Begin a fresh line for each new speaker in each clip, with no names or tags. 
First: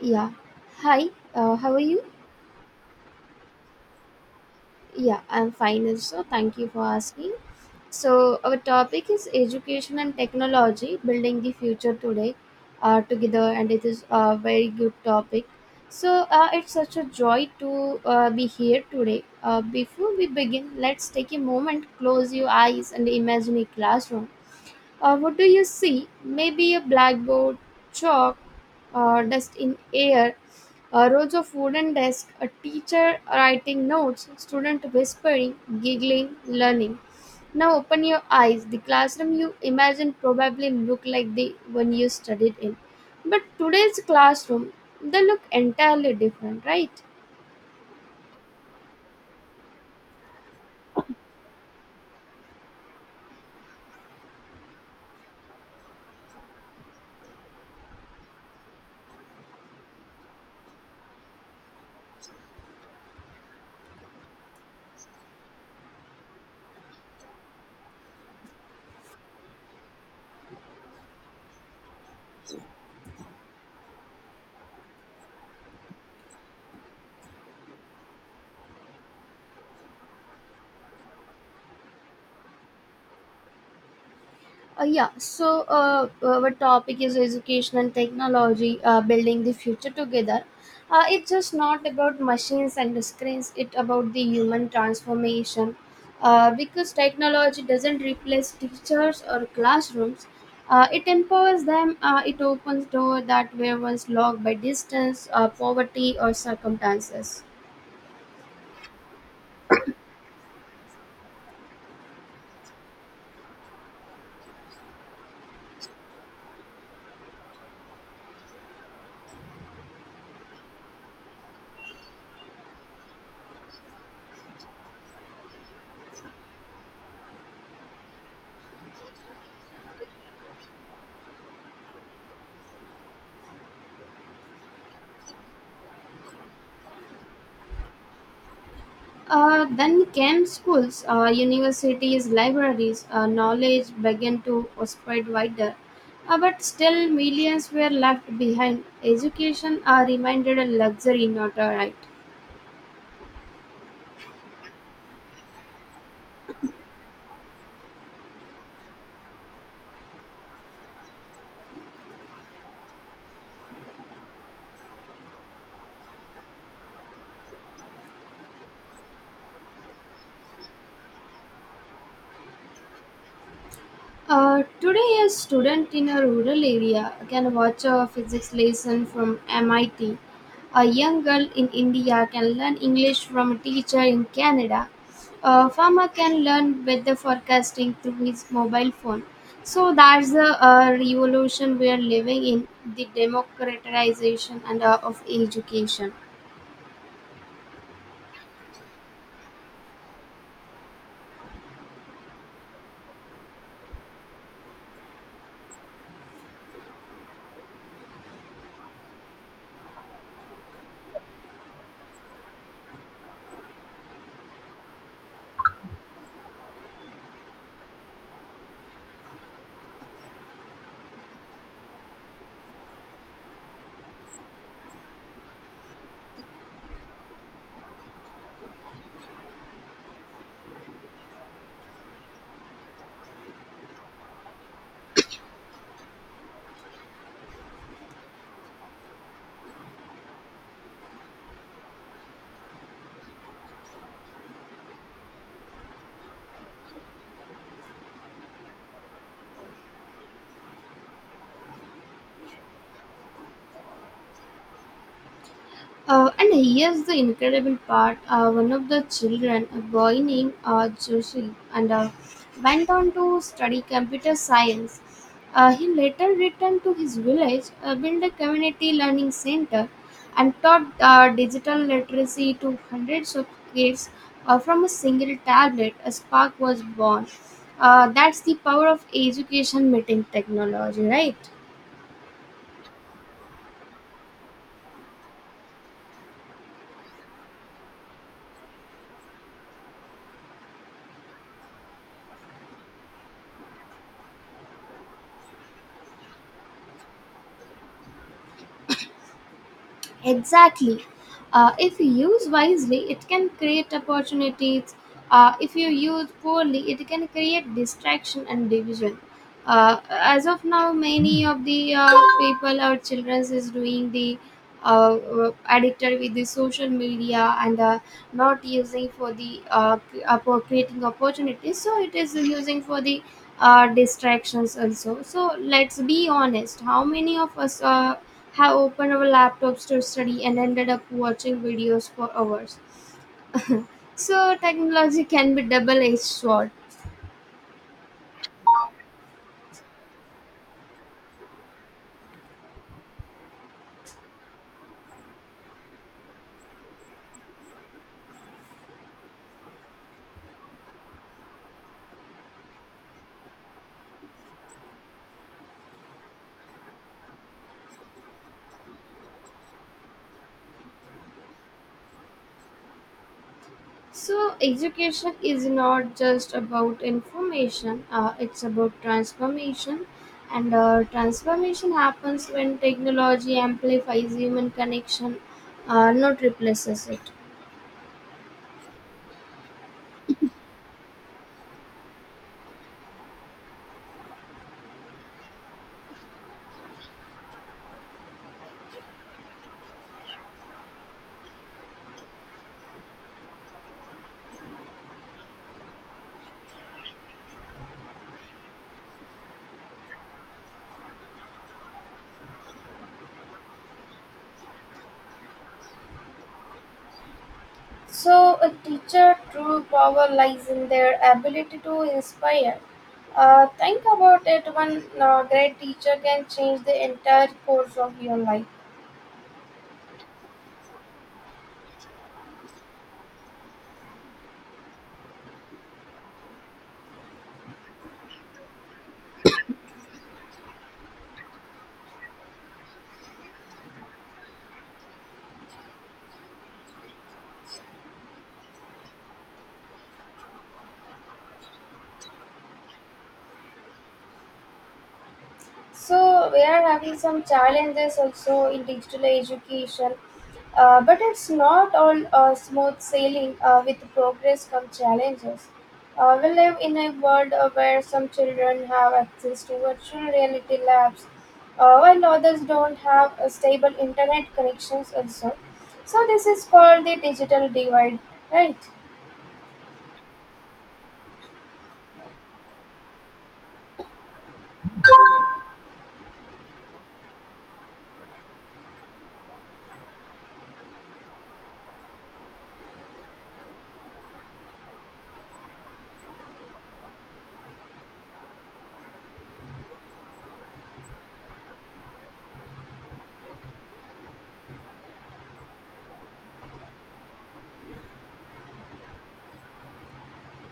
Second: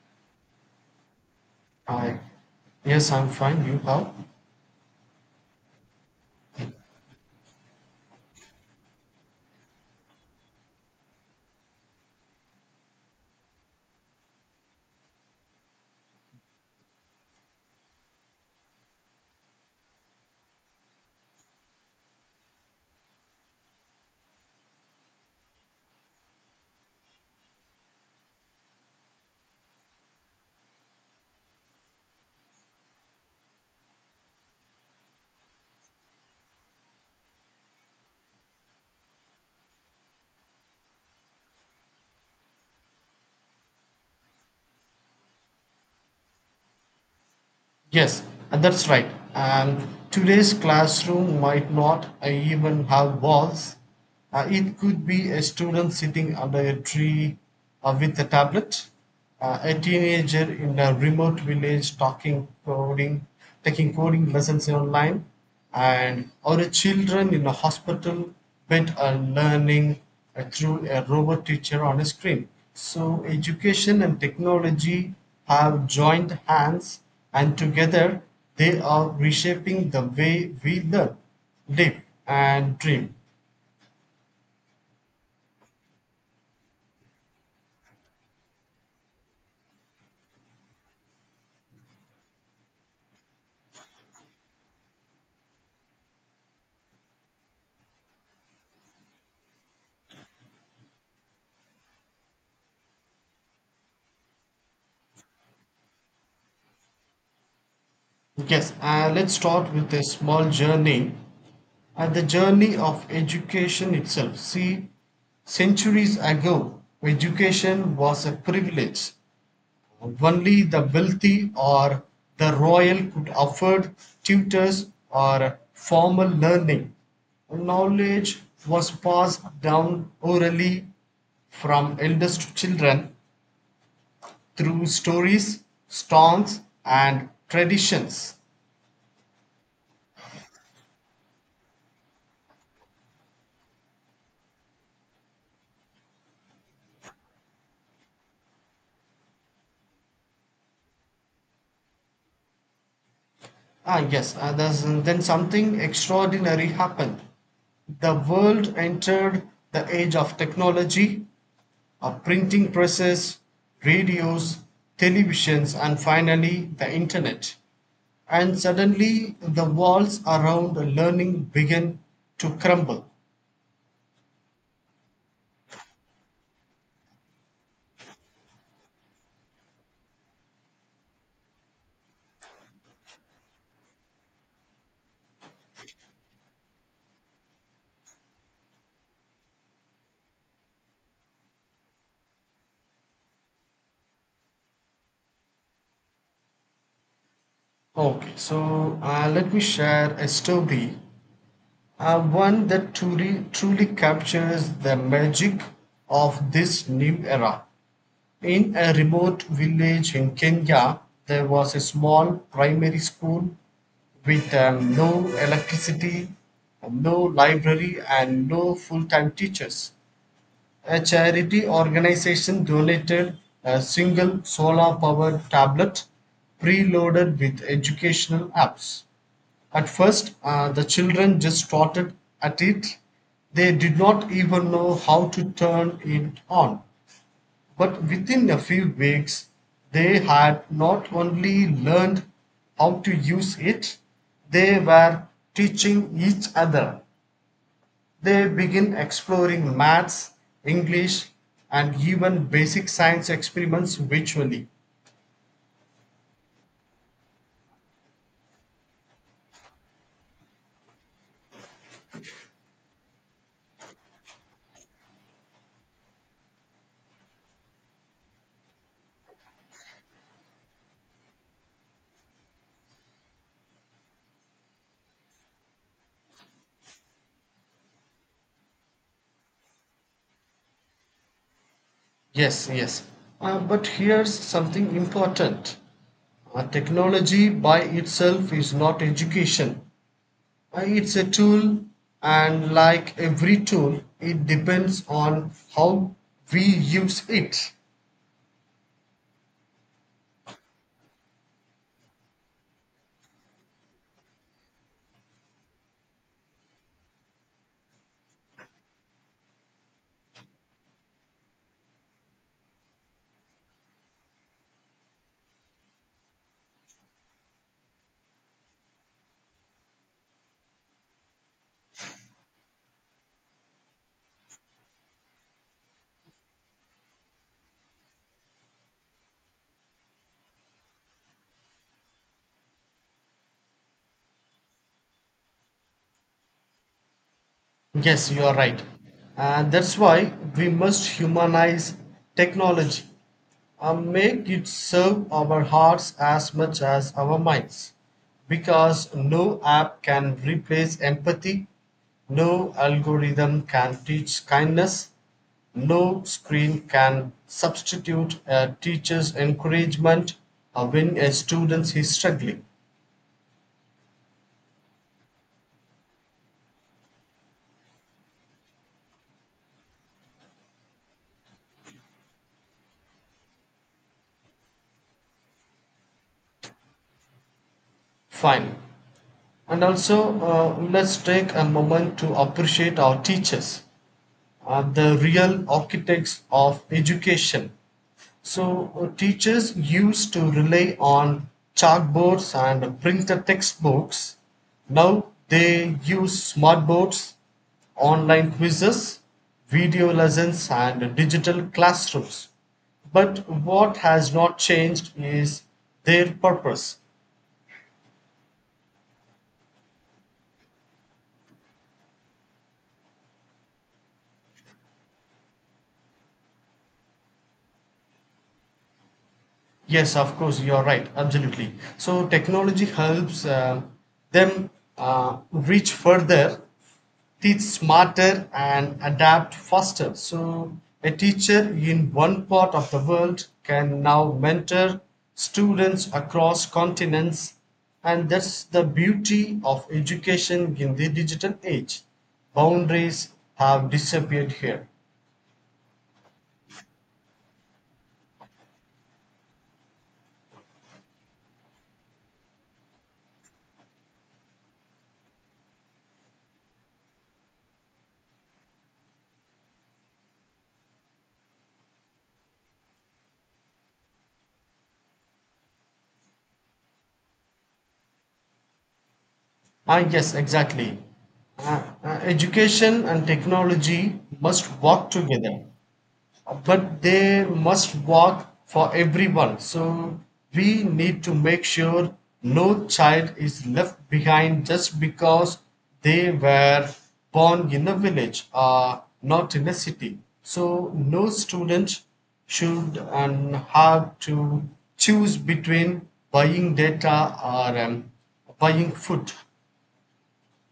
Yeah. Hi. How are you?
Hi. Yes, I'm fine. You how?
Yeah, I'm fine. Also, thank you for asking. So our topic is education and technology, building the future today, together, and it is a very good topic. It's such a joy to be here today. Before we begin, let's take a moment, close your eyes, and imagine a classroom. What do you see? Maybe a blackboard, chalk, dust in air, rows of wooden desks, a teacher writing notes, student whispering, giggling, learning. Now open your eyes. The classroom you imagine probably look like the one you studied in. But today's classroom, they look entirely different, right?
Yes, and that's right. And today's classroom might not even have walls. It could be a student sitting under a tree with a tablet, a teenager in a remote village talking coding, taking coding lessons online, and or a children in a hospital pet are learning through a robot teacher on a screen. So education and technology have joined hands, and together they are reshaping the way we learn, live, and dream.
Our topic is education and technology, building the future together. It's just not about machines and screens, it's about the human transformation. Because technology doesn't replace teachers or classrooms, it empowers them, it opens doors that were once locked by distance, poverty, or circumstances.
Yes. Let's start with a small journey, and the journey of education itself. See, centuries ago, education was a privilege. Only the wealthy or the royal could afford tutors or formal learning. Knowledge was passed down orally from elders to children through stories, songs, and traditions.
Then came schools, universities, libraries, knowledge began to spread wider. But still, millions were left behind. Education remained a luxury, not a right.
Ah, yes, and then something extraordinary happened. The world entered the age of technology, of printing presses, radios, televisions, and finally the internet. And suddenly the walls around learning begin to crumble.
Today, a student in a rural area can watch a physics lesson from MIT. A young girl in India can learn English from a teacher in Canada. A farmer can learn weather forecasting through his mobile phone. So that's the revolution we are living in, the democratization and of education.
Okay, so let me share a story, one that truly captures the magic of this new era. In a remote village in Kenya, there was a small primary school with no electricity, no library, and no full time teachers. A charity organization donated a single solar powered tablet preloaded with educational apps. At first, the children just started at it. They did not even know how to turn it on. But within a few weeks they had not only learned how to use it, they were teaching each other. They begin exploring maths, English, and even basic science experiments virtually.
And here's the incredible part: one of the children, a boy named Joshi, and went on to study computer science. He later returned to his village, built a community learning center, and taught digital literacy to hundreds of kids from a single tablet. A spark was born. That's the power of education meeting technology, right?
Yes, yes. But here's something important. Technology by itself is not education. It's a tool, and like every tool, it depends on how we use it.
Exactly. If you use wisely, it can create opportunities. If you use poorly, it can create distraction and division. As of now, many of the people or children is doing the addicted with the social media and not using for the for creating opportunities. So it is using for the distractions also. So let's be honest. How many of us have opened our laptops to study and ended up watching videos for hours. So technology can be double-edged sword.
Yes, you are right. And that's why we must humanize technology, and make it serve our hearts as much as our minds, because no app can replace empathy, no algorithm can teach kindness, no screen can substitute a teacher's encouragement when a student is struggling.
So education is not just about information; it's about transformation, and transformation happens when technology amplifies human connection, not replaces it.
Fine. And also, let's take a moment to appreciate our teachers, the real architects of education. So teachers used to rely on chalkboards and printed textbooks. Now they use smartboards, online quizzes, video lessons, and digital classrooms. But what has not changed is their purpose.
So, a teacher' true power lies in their ability to inspire. Think about it. One great teacher can change the entire course of your life.
Yes, of course, you're right. Absolutely. So technology helps them reach further, teach smarter, and adapt faster. So a teacher in one part of the world can now mentor students across continents, and that's the beauty of education in the digital age. Boundaries have disappeared here.
So we are having some challenges also in digital education. But it's not all smooth sailing. With progress come challenges. We live in a world where some children have access to virtual reality labs while others don't have stable internet connections also. So this is called the digital divide, right?
Ah, yes, exactly. Education and technology must work together, but they must work for everyone. So we need to make sure no child is left behind just because they were born in a village or not in a city. So no student should and have to choose between buying data or buying food.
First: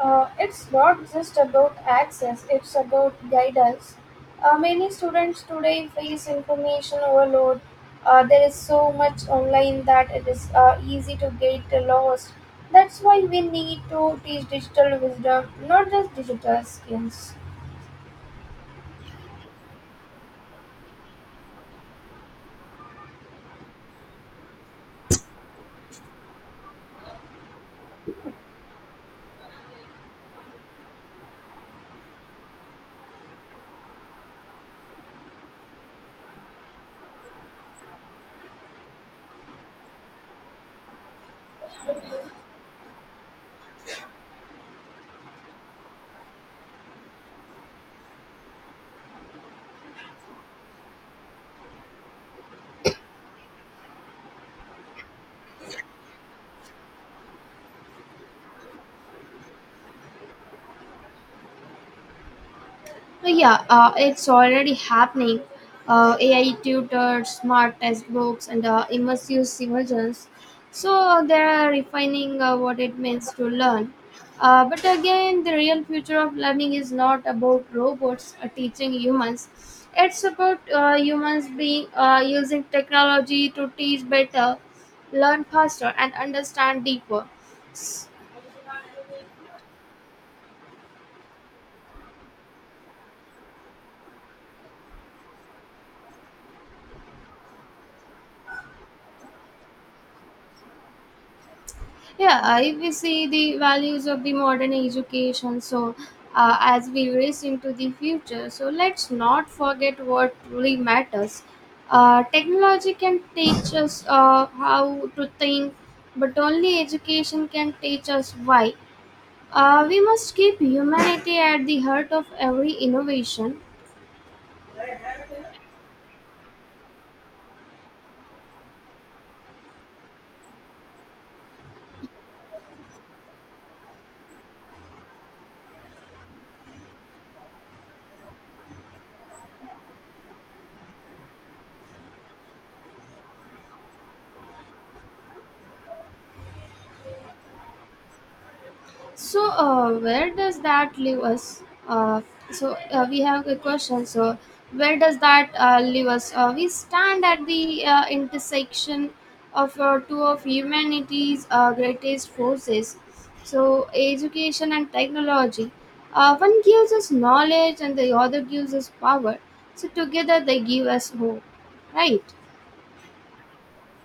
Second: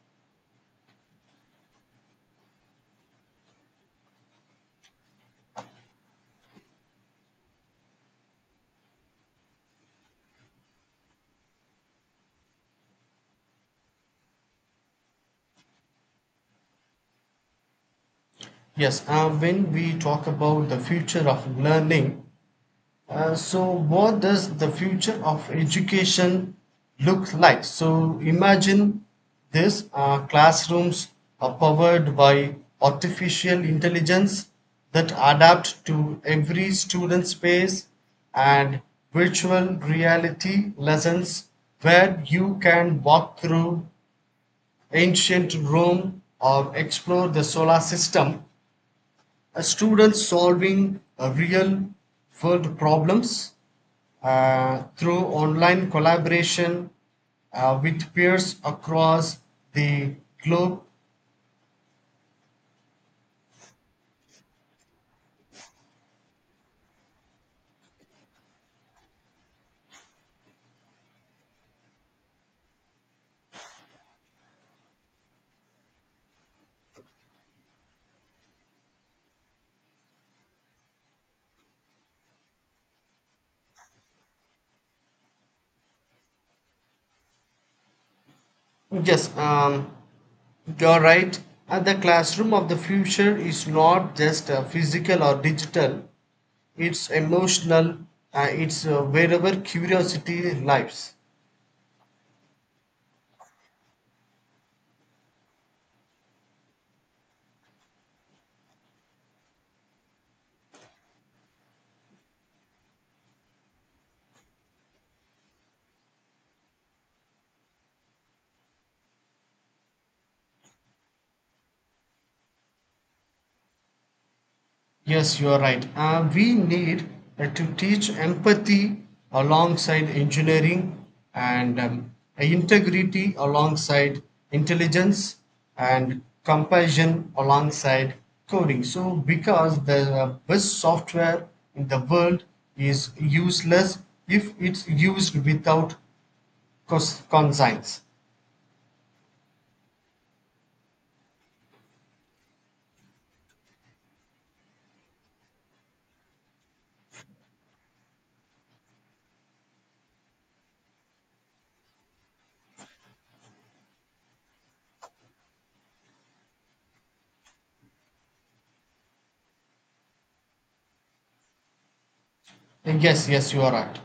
It's not just about access, it's about guidance. Many students today face information overload. There is so much online that it is easy to get lost. That's why we need to teach digital wisdom, not just digital skills.
Yes. When we talk about the future of learning, so what does the future of education look like? So imagine this. Classrooms are powered by artificial intelligence that adapt to every student's pace, and virtual reality lessons where you can walk through ancient Rome or explore the solar system, a student solving a real world problems through online collaboration with peers across the globe.
So, yeah, it's already happening. AI tutors, smart textbooks, and immersive simulations. So they are refining what it means to learn. But again, the real future of learning is not about robots teaching humans. It's about humans being using technology to teach better, learn faster, and understand deeper.
Yes, you're right. And the classroom of the future is not just physical or digital, it's emotional, it's wherever curiosity lives.
Yeah, if we see the values of the modern education, so as we race into the future, so let's not forget what truly matters. Technology can teach us how to think, but only education can teach us why. We must keep humanity at the heart of every innovation.
Yes, you are right. We need to teach empathy alongside engineering, and integrity alongside intelligence, and compassion alongside coding. So, because the best software in the world is useless if it's used without conscience.
So, where does that leave us? Uh, we have a question. So, where does that leave us? We stand at the intersection of two of humanity's greatest forces. So, education and technology. One gives us knowledge, and the other gives us power. So, together they give us hope, right?
Yes, yes, you are right.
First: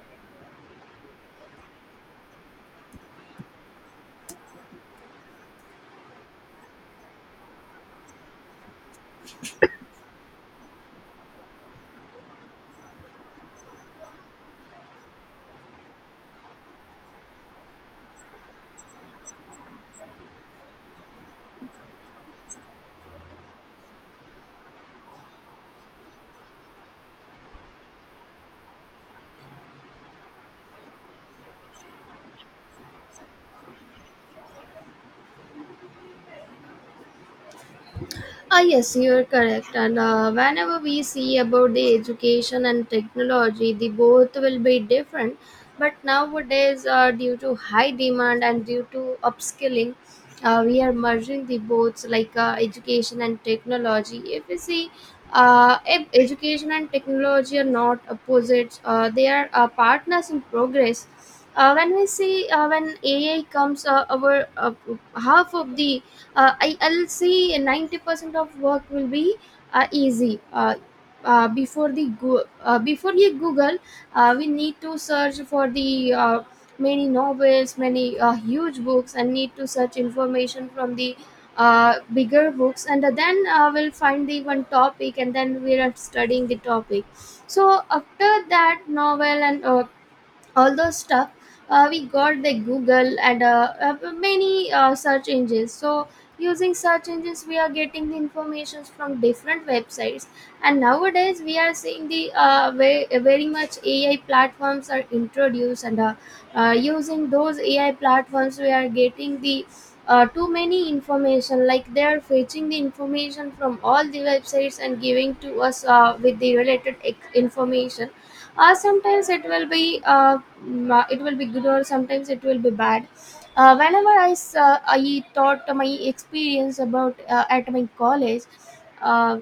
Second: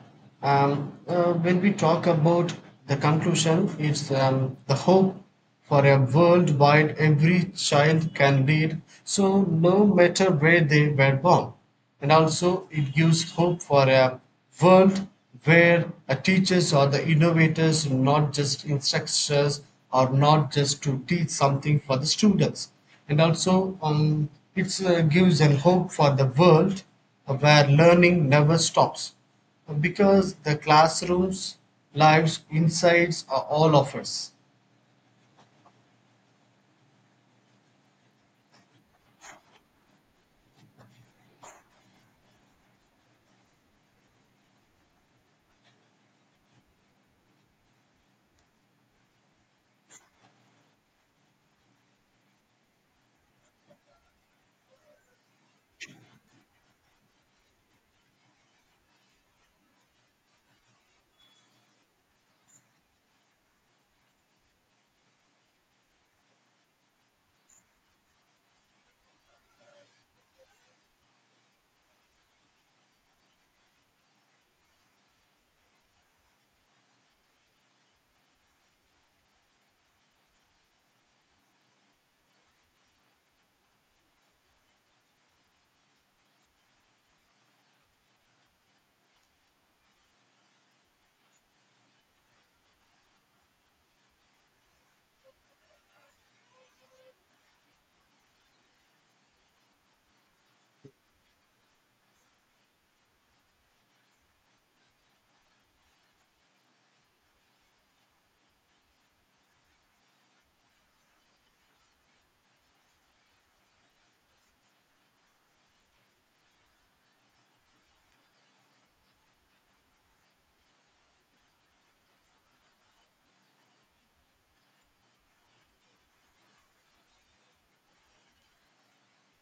When we talk about the conclusion, it's the hope for a world wide every child can read, so no matter where they were born. And also, it gives hope for a world where teachers are the innovators, not just instructors, or not just to teach something for the students. And also, it gives an hope for the world where learning never stops, because the classrooms, lives, insights are all of us.
Ah, yes, you're correct. And whenever we see about the education and technology, the both will be different. But nowadays, due to high demand and due to upskilling, we are merging the both like education and technology. If we see, if education and technology are not opposites, they are partners in progress. When we see when AI comes, our half of the uh, I'll say 90% of work will be easy uh, before you google, we need to search for the many novels, many huge books and need to search information from the bigger books, and then we'll find the one topic and then we are studying the topic. So after that novel and all those stuff, we got the google and many search engines. So using search engines we are getting the informations from different websites, and nowadays we are seeing the very, very much ai platforms are introduced, and using those ai platforms we are getting the too many information, like they are fetching the information from all the websites and giving to us with the related information. Sometimes it will be it will be good, or sometimes it will be bad. Whenever I thought my experience about at my college, uh,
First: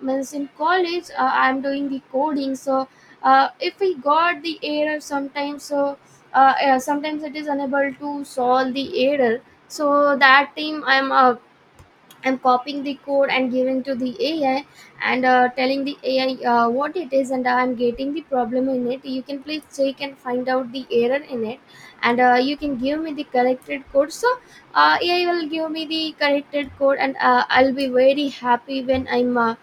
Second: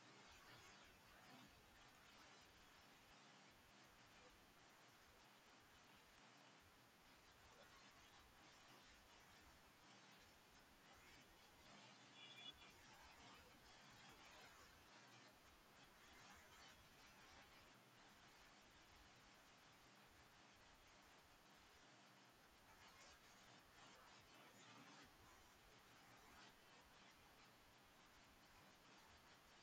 means in college, I'm doing the coding. So if we got the error sometimes, so sometimes it is unable to solve the error. So that time I'm copying the code and giving to the AI, and telling the AI what it is, and I'm getting the problem in it. You can please check and find out the error in it, and you can give me the corrected code. So AI will give me the corrected code, and I'll be very happy when I'm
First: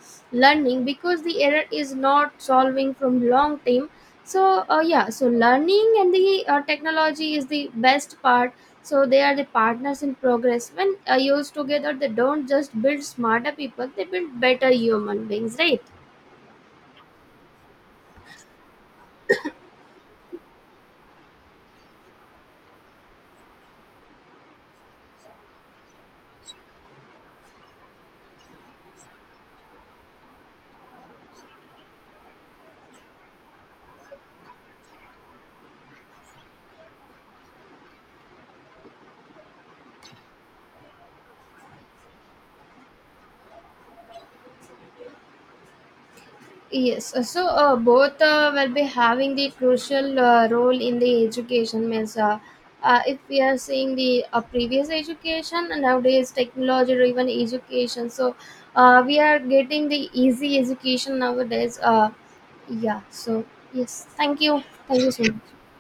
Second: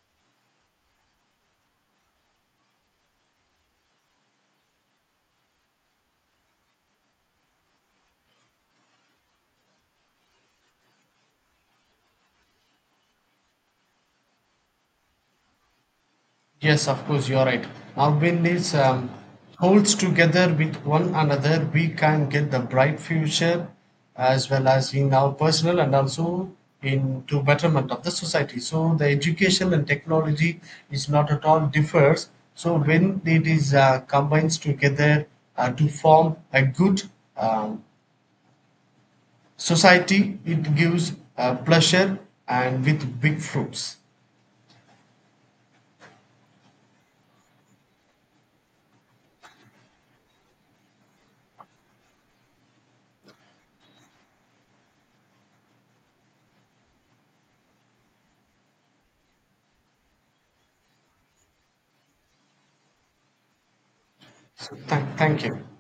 learning, because the error is not solving from long time. So yeah, so learning and the technology is the best part, so they are the partners in progress. When used together, they don't just build smarter people; they build better human beings, right?
Yes, of course, you are right. Now, when this holds together with one another, we can get the bright future as well as in our personal and also in into betterment of the society. So, the education and technology is not at all differs. So, when it is combined together to form a good um, society, it gives pleasure and with big fruits.
Yes. So both will be having the crucial role in the education. Means, if we are seeing the previous education and nowadays technology driven education, so we are getting the easy education nowadays. Yeah. So yes. Thank you.
So,
Thank you so
thank you.
much.